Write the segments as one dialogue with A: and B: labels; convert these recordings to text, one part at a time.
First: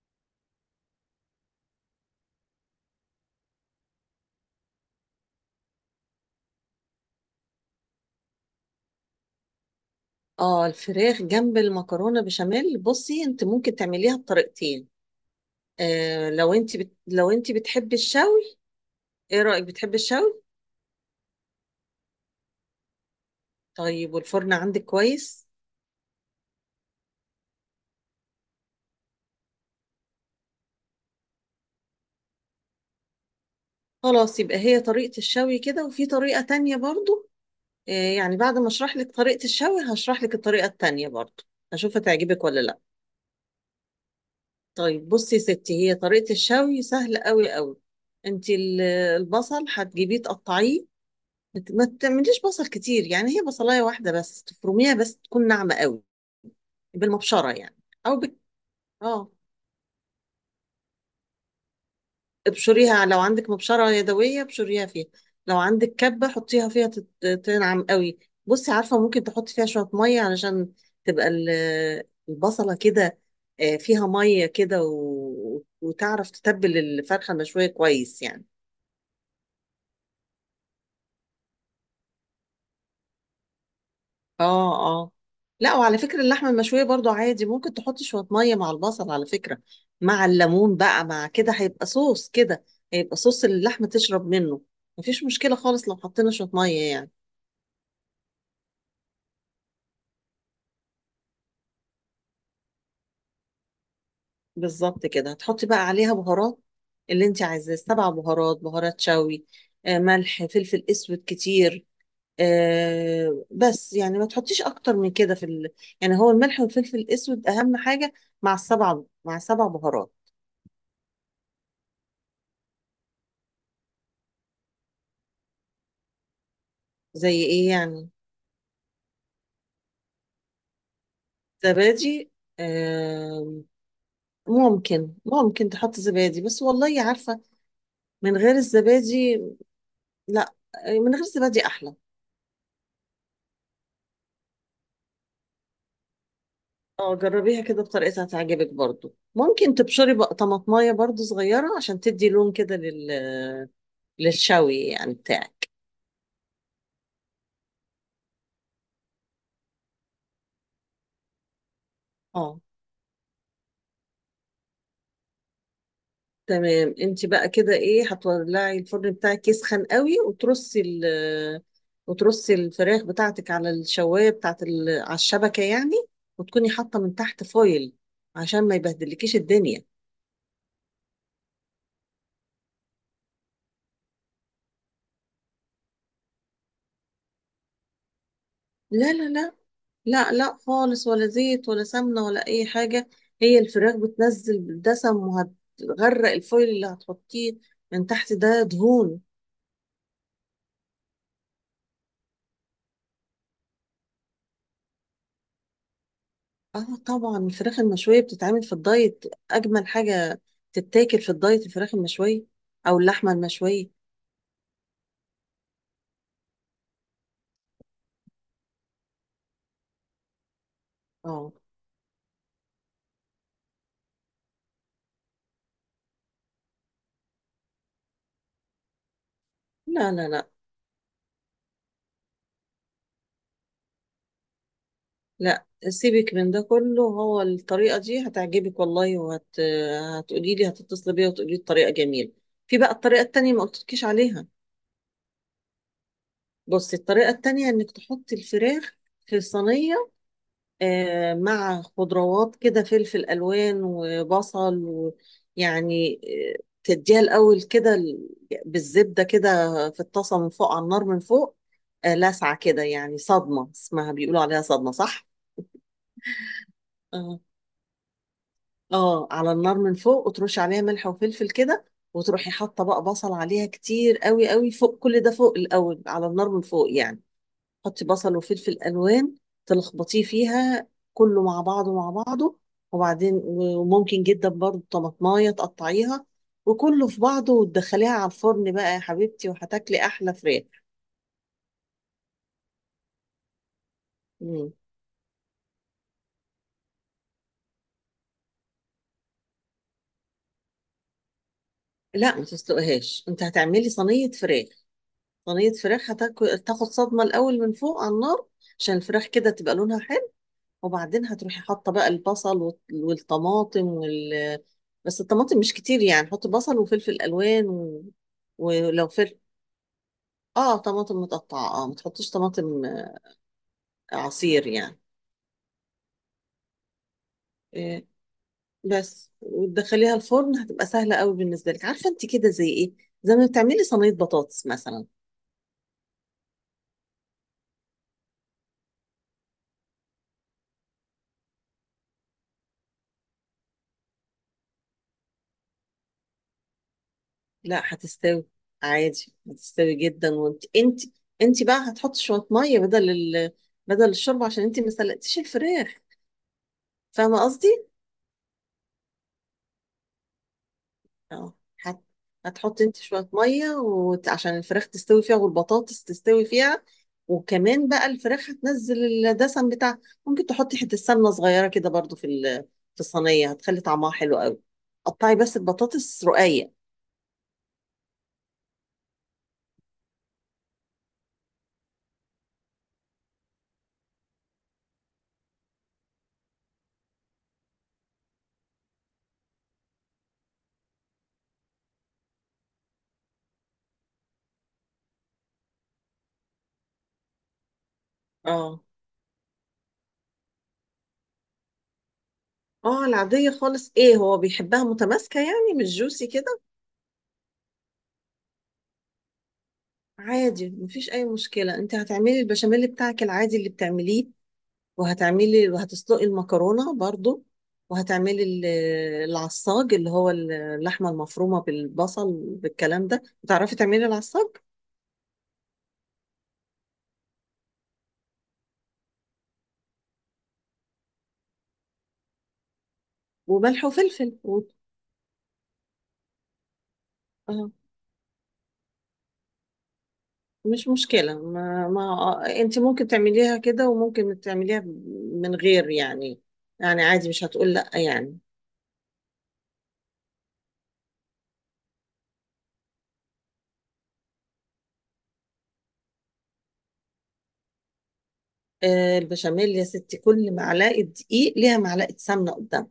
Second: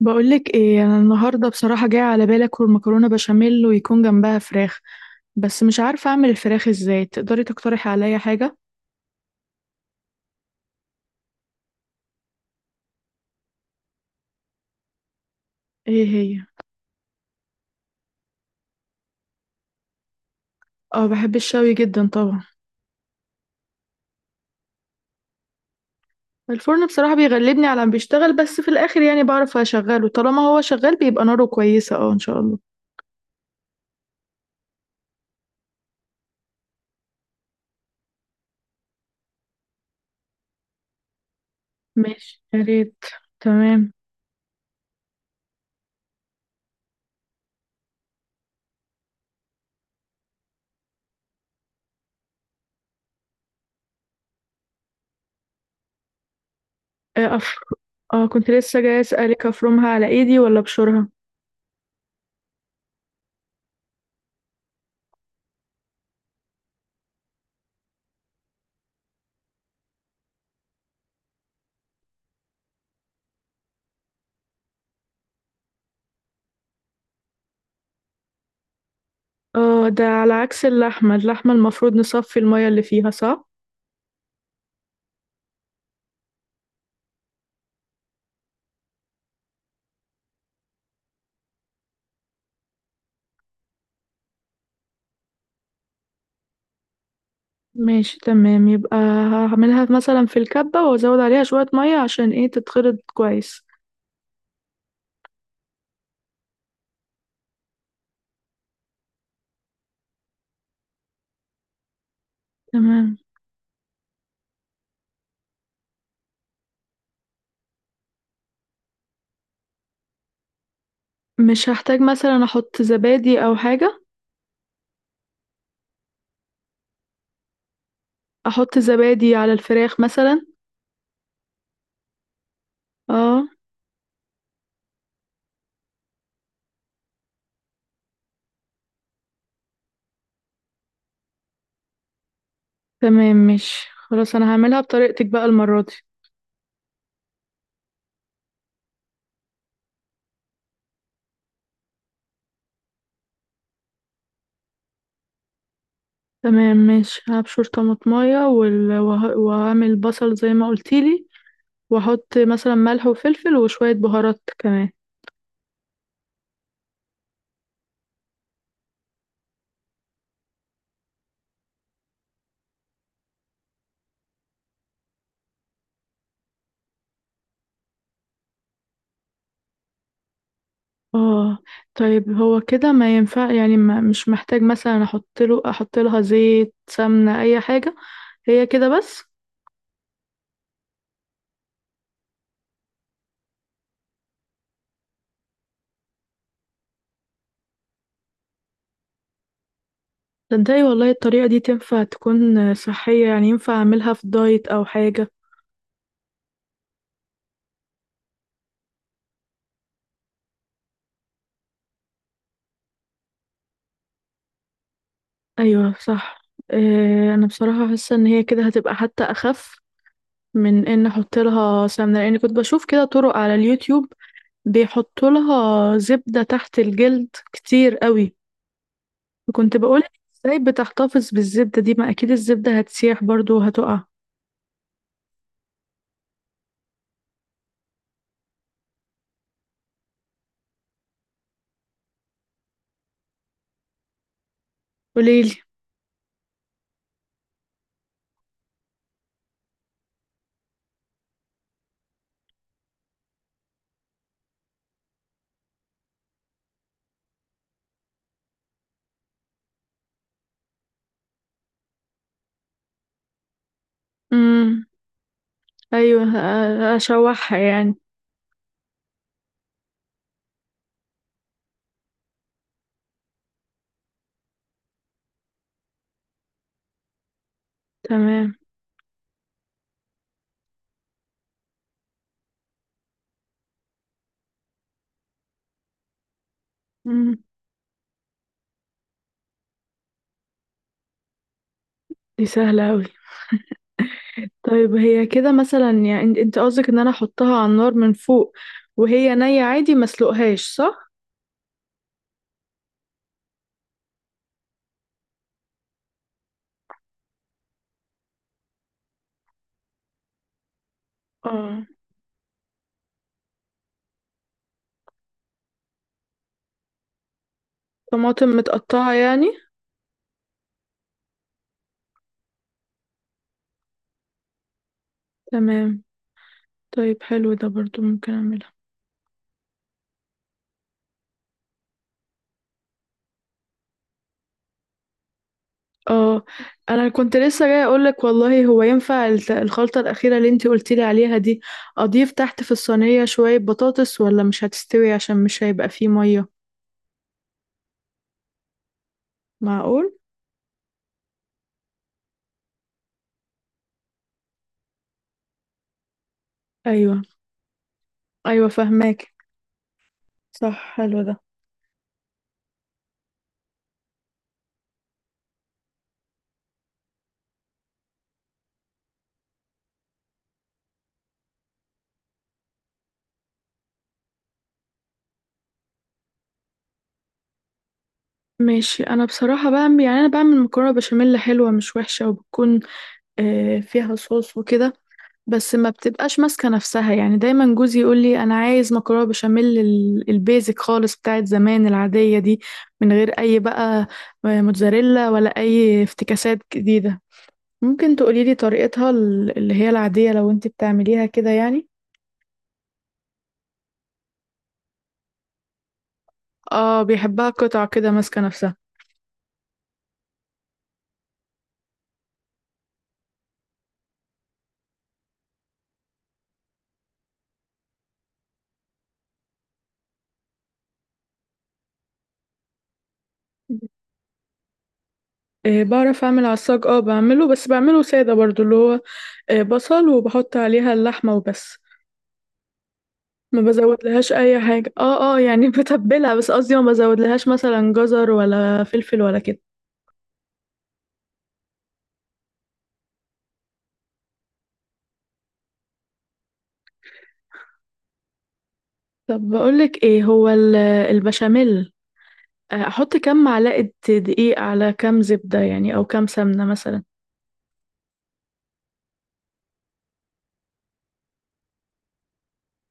A: بقولك ايه انا النهارده بصراحه جاي على بالي اكل مكرونه بشاميل ويكون جنبها فراخ. بس مش عارفه اعمل الفراخ ازاي، تقدري تقترحي عليا حاجه؟
B: اه، الفراخ جنب المكرونه بشاميل. بصي، انت ممكن تعمليها بطريقتين.
A: ايه هي؟
B: لو انت لو انت بتحبي الشوي. ايه رايك؟ بتحبي الشوي؟
A: اه، بحب الشوي جدا طبعا.
B: طيب، والفرن عندك كويس؟
A: الفرن بصراحه بيغلبني على ما بيشتغل، بس في الاخر يعني بعرف اشغله، طالما هو شغال بيبقى ناره كويسه، اه ان شاء الله.
B: خلاص، يبقى هي طريقه الشوي كده، وفي طريقه تانية برضو. آه يعني بعد ما اشرح لك طريقه الشوي هشرح لك الطريقه التانية برضو. اشوف
A: ماشي،
B: هتعجبك ولا
A: يا
B: لا.
A: ريت. تمام.
B: طيب بصي يا ستي، هي طريقه الشوي سهله قوي قوي. انت ال- البصل هتجيبيه تقطعيه. ما تعمليش بصل كتير، يعني هي بصلايه واحده بس تفرميها، بس تكون ناعمه قوي.
A: ايه
B: بالمبشره يعني. او
A: اه،
B: بك...
A: كنت لسه جاي
B: اه،
A: اسالك افرمها على ايدي ولا بشورها؟
B: ابشريها. لو عندك مبشره يدويه ابشريها فيها. لو عندك كبه حطيها فيها تنعم قوي. بصي عارفه، ممكن تحطي فيها شويه ميه علشان تبقى ال- البصله كده فيها ميه كده وتعرف تتبل الفرخه المشويه كويس يعني.
A: اه، ده على عكس اللحمه، اللحمه المفروض نصفي الميه اللي فيها، صح؟
B: اه، اه، لا، وعلى فكرة اللحمة المشوية برضو عادي ممكن تحط شوية مية مع البصل على فكرة. مع الليمون بقى، مع كده هيبقى صوص كده. هيبقى صوص اللي اللحمة تشرب منه. مفيش مشكلة خالص لو حطينا شوية مية يعني.
A: ماشي تمام، يبقى هعملها مثلا في الكبة وازود عليها شوية مية عشان ايه تتخلط كويس.
B: بالظبط كده. هتحطي بقى عليها بهارات اللي انت عايزاه، سبع بهارات، بهارات شوي، ملح، فلفل اسود كتير،
A: تمام.
B: بس يعني ما تحطيش اكتر من كده في ال... يعني هو الملح والفلفل الاسود اهم حاجة. مع السبع، مع سبع بهارات.
A: مش هحتاج مثلا احط زبادي او حاجة؟
B: زي ايه يعني؟
A: احط زبادي على الفراخ مثلا.
B: زبادي؟
A: اه.
B: آه، ممكن تحط زبادي، بس والله عارفة، من غير الزبادي، لا، من غير الزبادي أحلى.
A: تمام ماشي، خلاص انا هعملها بطريقتك بقى المرة دي.
B: اه جربيها كده بطريقتها هتعجبك برضو. ممكن تبشري بقى طماطمايه برضو صغيرة عشان تدي لون كده لل... للشوي يعني بتاعك.
A: تمام ماشي، هبشر طماطمية وهعمل بصل زي ما قلتيلي، واحط
B: اه،
A: مثلا ملح وفلفل وشوية بهارات كمان.
B: تمام. انت بقى كده ايه، هتولعي الفرن بتاعك يسخن قوي وترصي ال وترصي الفراخ بتاعتك على الشوايه بتاعت ال... على الشبكه يعني، وتكوني حاطه من تحت فويل عشان ما يبهدلكيش الدنيا.
A: اه. طيب هو كده ما ينفع؟ يعني ما مش محتاج مثلا احط لها زيت سمنة اي حاجة؟ هي كده
B: لا
A: بس؟
B: لا لا، لا لا خالص، ولا زيت ولا سمنه ولا اي حاجه. هي الفراخ بتنزل بالدسم وهتغرق الفويل اللي هتحطيه من تحت، ده دهون.
A: تصدقي والله الطريقة دي تنفع تكون صحية؟ يعني ينفع اعملها في دايت او حاجة؟
B: اه طبعا، الفراخ المشوية بتتعمل في الدايت. أجمل حاجة تتاكل في الدايت الفراخ المشوية، أو اللحمة المشوية.
A: ايوه صح. إيه، انا بصراحة حاسة ان هي كده هتبقى حتى اخف من ان احط
B: اه.
A: لها سمنة، لان كنت بشوف كده طرق على اليوتيوب بيحطوا لها زبدة تحت الجلد كتير قوي. كنت بقولك
B: لا لا لا،
A: ازاي بتحتفظ بالزبدة دي؟ ما اكيد الزبدة هتسيح برضو وهتقع.
B: لا سيبك من ده كله، هو الطريقة دي هتعجبك والله. هتقولي لي، هتتصلي بيا وتقولي لي الطريقة جميلة. في بقى الطريقة التانية ما قلتلكيش عليها.
A: قوليلي.
B: بصي، الطريقة التانية إنك تحطي الفراخ في صينية مع خضروات كده، فلفل الوان وبصل، ويعني تديها الاول كده بالزبده كده في الطاسه من فوق، على النار من فوق، لسعه كده، يعني صدمه اسمها، بيقولوا عليها
A: امم.
B: صدمه، صح؟
A: ايوه،
B: اه،
A: اشوحها يعني.
B: اه، على النار من فوق، وترش عليها ملح وفلفل كده، وتروحي حاطه بقى بصل عليها كتير قوي قوي، فوق كل ده، فوق الاول على النار من فوق يعني. حطي بصل
A: تمام.
B: وفلفل الوان. تلخبطيه فيها كله مع بعضه، مع بعضه. وبعدين، وممكن جدا برضو طماطمايه تقطعيها، وكله في
A: امم.
B: بعضه، وتدخليها على الفرن بقى يا حبيبتي، وهتاكلي احلى فراخ.
A: دي سهلة اوي.
B: مم.
A: طيب هي كده مثلا يعني، انت قصدك ان انا احطها على النار من فوق وهي نية، عادي ما اسلقهاش صح؟
B: لا ما تسلقهاش، انت هتعملي صينيه فراخ. صينيه فراخ هتاكل تاخد صدمه الاول من فوق على النار، عشان الفراخ كده تبقى لونها حلو. وبعدين هتروحي
A: اه،
B: حاطه بقى البصل والطماطم وال، بس الطماطم مش كتير، يعني حطي بصل وفلفل الوان
A: طماطم
B: ولو
A: متقطعة
B: فلفل.
A: يعني.
B: اه طماطم متقطعه. اه ما تحطيش طماطم عصير يعني.
A: تمام. طيب حلو، ده برضو
B: إيه
A: ممكن اعمله.
B: بس، وتدخليها الفرن، هتبقى سهله قوي بالنسبه لك. عارفه، انت كده زي ايه؟ زي ما بتعملي صينيه بطاطس مثلا.
A: اه، انا كنت لسه جاي اقولك والله، هو ينفع الخلطة الأخيرة اللي انتي قلتيلي عليها دي اضيف تحت في الصينية شوية بطاطس؟ ولا مش هتستوي عشان مش هيبقى فيه مية؟
B: لا هتستوي، عادي هتستوي
A: معقول.
B: جدا. وانت انت بقى هتحطي شويه ميه بدل ال... بدل الشوربه عشان انت ما سلقتيش الفراخ.
A: ايوه.
B: فاهمه قصدي؟
A: ايوه فهماك. صح، حلو ده.
B: اه، هت... هتحط انت شوية مية عشان الفراخ تستوي فيها والبطاطس تستوي فيها. وكمان بقى، الفراخ هتنزل الدسم بتاعها. ممكن تحطي حتة سمنة صغيرة كده برضو في ال... في الصينية، هتخلي طعمها حلو قوي. قطعي بس البطاطس رقيق.
A: ماشي، انا بصراحة بعمل، يعني انا بعمل مكرونة بشاميل حلوة مش وحشة وبتكون فيها صوص وكده. بس ما بتبقاش ماسكة نفسها يعني، دايما جوزي يقول لي انا عايز مكرونة بشاميل البيزك خالص بتاعت زمان العادية دي، من غير اي بقى موتزاريلا ولا اي افتكاسات جديدة. ممكن تقولي لي
B: اه.
A: طريقتها اللي هي العادية لو انت بتعمليها كده يعني؟
B: اه، العادية خالص ايه، هو بيحبها متماسكة يعني مش جوسي كده؟
A: اه، بيحبها قطع كده ماسكة نفسها.
B: عادي مفيش اي مشكلة، انت هتعملي البشاميل بتاعك العادي اللي بتعمليه، وهتعملي وهتسلقي المكرونة برضو. وهتعملي العصاج، اللي هو اللحمة المفرومة بالبصل بالكلام ده. بتعرفي تعملي العصاج؟
A: بعرف اعمل عصاج، اه بعمله، بس بعمله سادة برضو، اللي هو بصل وبحط عليها اللحمة وبس. ما
B: وملح
A: بزود لهاش
B: وفلفل
A: اي
B: و...
A: حاجة، اه اه يعني بتبلها بس، قصدي ما بزود لهاش
B: اه
A: مثلا جزر ولا فلفل ولا كده.
B: مش مشكلة، ما، انت ممكن تعمليها كده، وممكن تعمليها من غير يعني. يعني عادي مش هتقول لا يعني.
A: طب بقولك ايه، هو البشاميل، احط كام معلقة دقيق على كام زبدة يعني، او كام سمنة مثلا؟
B: آه البشاميل يا ستي، كل معلقة دقيق ليها معلقة سمنة قدام.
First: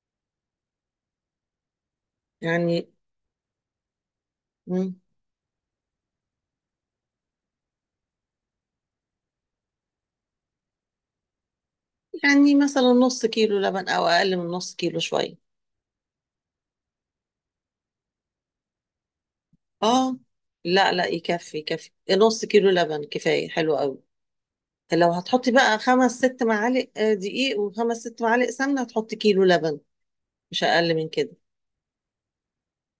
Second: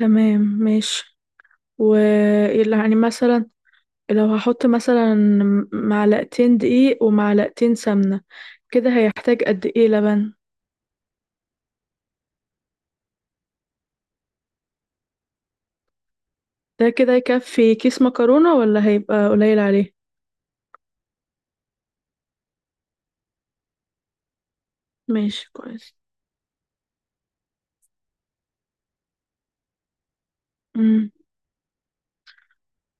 A: تمام ماشي. و،
B: يعني.
A: يعني مثلا، لو هحط
B: مم،
A: مثلا معلقتين دقيق ومعلقتين سمنة، كده هيحتاج قد ايه لبن؟
B: يعني مثلا نص كيلو لبن او اقل من نص كيلو شوية.
A: ده كده يكفي كيس مكرونة ولا هيبقى قليل عليه؟
B: اه لا لا يكفي، يكفي نص كيلو لبن كفاية، حلو قوي. لو
A: ماشي
B: هتحطي بقى
A: كويس.
B: خمس ست معالق دقيق وخمس ست معالق سمنة، هتحطي كيلو لبن. مش أقل من
A: مم.
B: كده.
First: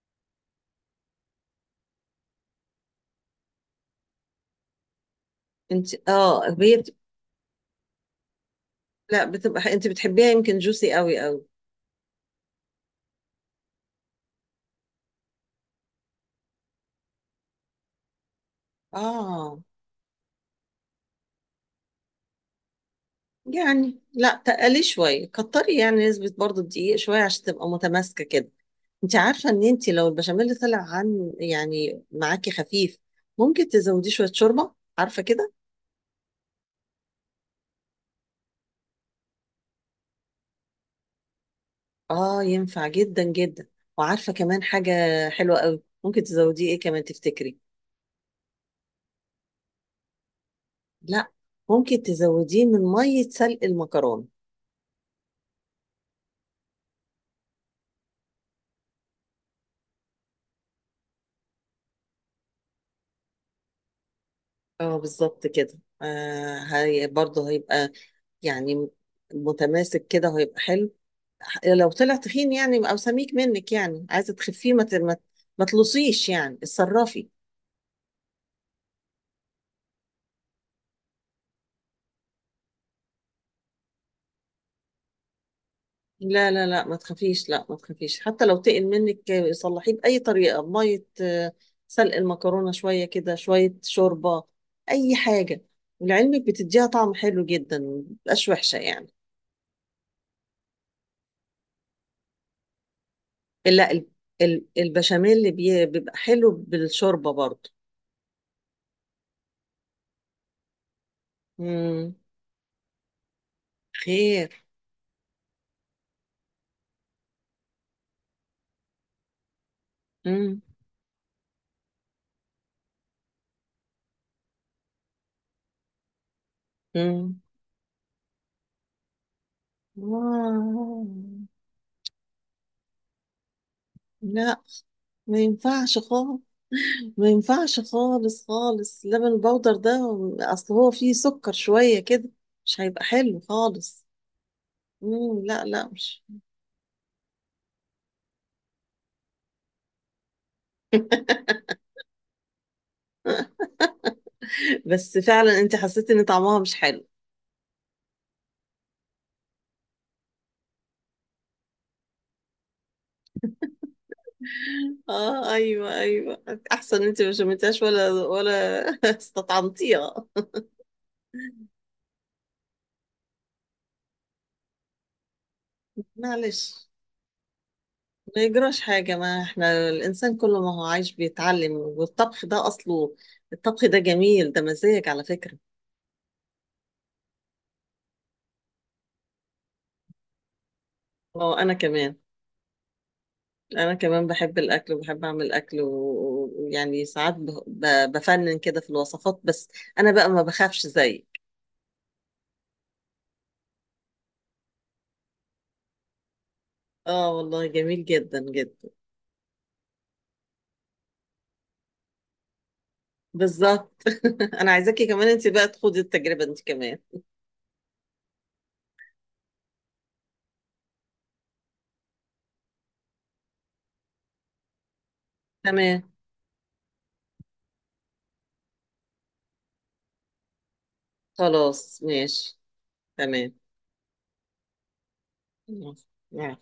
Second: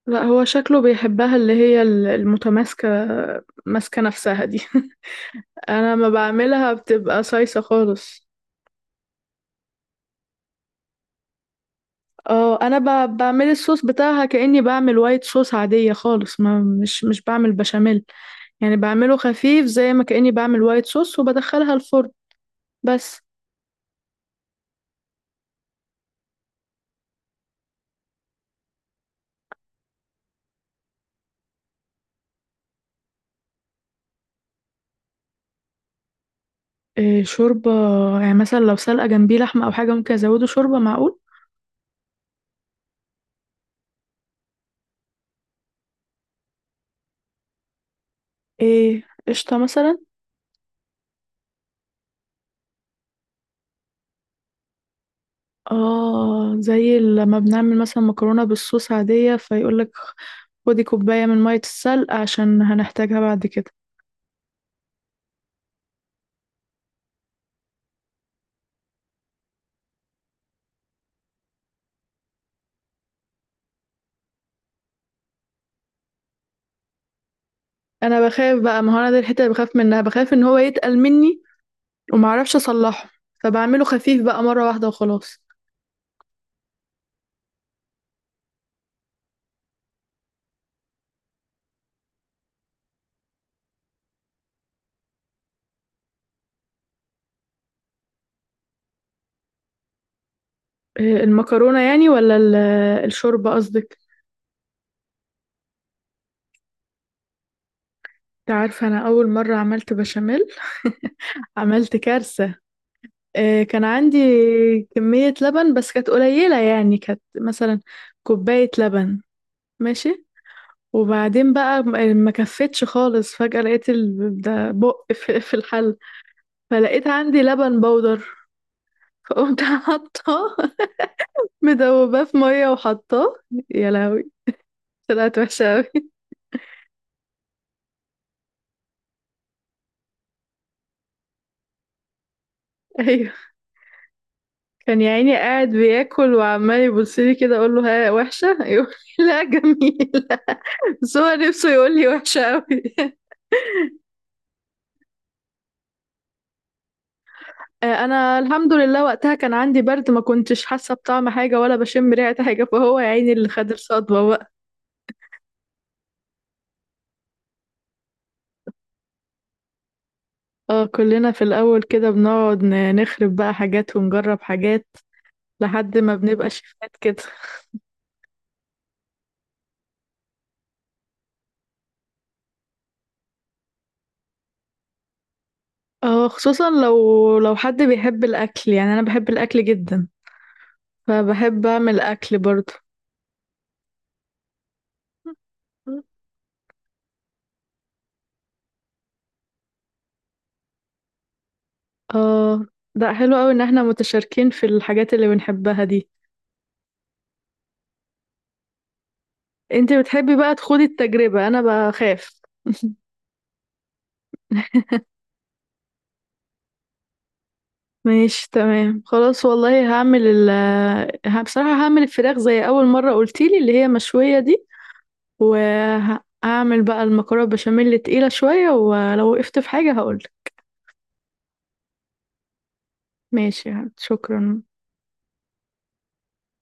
A: لا، هو شكله بيحبها اللي هي المتماسكة، ماسكة نفسها دي انا ما
B: انت اه،
A: بعملها
B: هي
A: بتبقى صيصة خالص.
B: لا بتبقى، انت بتحبيها يمكن جوسي قوي قوي.
A: اه، انا بعمل الصوص بتاعها كأني بعمل وايت صوص عادية خالص، ما مش بعمل بشاميل. يعني بعمله
B: اه
A: خفيف زي ما كأني بعمل وايت صوص وبدخلها الفرن بس.
B: يعني لا، تقلي شوية، كتري يعني نسبة برضو الدقيق شوية عشان تبقى متماسكة كده. انت عارفة ان انت لو البشاميل طلع عن يعني معاكي خفيف، ممكن تزوديه شوية شوربة، عارفة كده؟
A: إيه شوربة؟ يعني مثلا لو سلقة جنبي لحمة او حاجة ممكن ازوده شوربة؟ معقول.
B: اه ينفع جدا جدا. وعارفة كمان حاجة حلوة قوي، ممكن تزوديه ايه كمان، تفتكري؟
A: ايه قشطة مثلا؟
B: لا، ممكن تزوديه من مية سلق المكرونة.
A: اه، زي لما بنعمل مثلا مكرونة بالصوص عادية فيقولك خدي كوباية من مية السلق عشان هنحتاجها بعد كده.
B: اه بالظبط كده. آه هي برضه هيبقى يعني متماسك كده وهيبقى حلو. لو طلع تخين يعني او سميك منك، يعني عايزة تخفيه، ما تلصيش يعني، اتصرفي.
A: انا بخاف بقى، ما هو انا دي الحتة اللي بخاف منها، بخاف ان هو يتقل مني ومعرفش اصلحه، فبعمله خفيف بقى مرة واحدة وخلاص.
B: لا لا لا ما تخافيش، لا ما تخافيش، حتى لو تقل منك صلحيه بأي طريقة، بمية سلق المكرونة شوية كده، شوية شوربة، أي حاجة. ولعلمك بتديها طعم حلو جدا، ما بتبقاش وحشة يعني.
A: إيه، المكرونة يعني؟ ولا الشوربة
B: لا
A: قصدك؟
B: البشاميل اللي بيبقى حلو بالشوربة برضه.
A: انت عارفة انا اول مرة عملت بشاميل عملت
B: مم.
A: كارثة. كان عندي
B: خير.
A: كمية لبن بس كانت قليلة، يعني كانت مثلا كوباية لبن. ماشي.
B: مم.
A: وبعدين بقى ما كفتش خالص، فجأة لقيت ده بق في الحل. فلقيت
B: مم.
A: عندي لبن بودر. فقمت حاطاه
B: آه.
A: مدوباه في مية وحطاه. يا لهوي،
B: لا
A: طلعت
B: ما
A: وحشة
B: ينفعش
A: أوي.
B: خالص. ما ينفعش خالص خالص لبن البودر ده، اصل هو فيه سكر شوية كده، مش هيبقى
A: أيوه.
B: حلو خالص.
A: كان يا عيني
B: لا
A: قاعد
B: لا، مش.
A: بياكل وعمال يبصلي كده أقول له ها وحشة؟ يقول لي لا جميلة. بس هو نفسه يقول لي وحشة أوي
B: بس فعلا انت حسيت ان طعمها مش حلو؟
A: أنا الحمد لله وقتها كان عندي برد، ما كنتش حاسة بطعم حاجة ولا بشم ريحة حاجة، فهو يا عيني اللي خد الصدمة بقى.
B: اه ايوه ايوه. احسن انت ما شمتهاش، ولا ولا استطعمتيها.
A: اه كلنا في الأول كده بنقعد نخرب بقى حاجات ونجرب حاجات، لحد ما بنبقى
B: معلش،
A: شيفات كده.
B: ما يجراش حاجة، ما احنا الانسان كل ما هو عايش بيتعلم. والطبخ ده اصله، الطبخ ده جميل، ده مزاج على فكرة.
A: اه خصوصا لو حد بيحب الأكل يعني، أنا بحب الأكل جدا،
B: اه
A: فبحب
B: انا
A: أعمل
B: كمان،
A: أكل برضه.
B: انا كمان بحب الاكل وبحب اعمل اكل ويعني ساعات بفنن كده في الوصفات، بس انا بقى ما بخافش زيك.
A: اه، ده حلو أوي إن احنا متشاركين في الحاجات اللي بنحبها دي.
B: اه والله جميل جدا جدا.
A: انت بتحبي بقى تخوضي التجربة، أنا بخاف
B: بالظبط. انا عايزاكي كمان انت بقى تخوضي التجربة انت كمان.
A: ماشي تمام خلاص والله، هعمل بصراحة هعمل الفراخ زي أول مرة قلتيلي اللي هي مشوية دي.
B: تمام
A: وهعمل بقى المكرونة بشاميل تقيلة شوية، ولو وقفت في حاجة هقولك.
B: خلاص ماشي. تمام.
A: ماشي يا حبيبتي، شكرا.
B: يلا.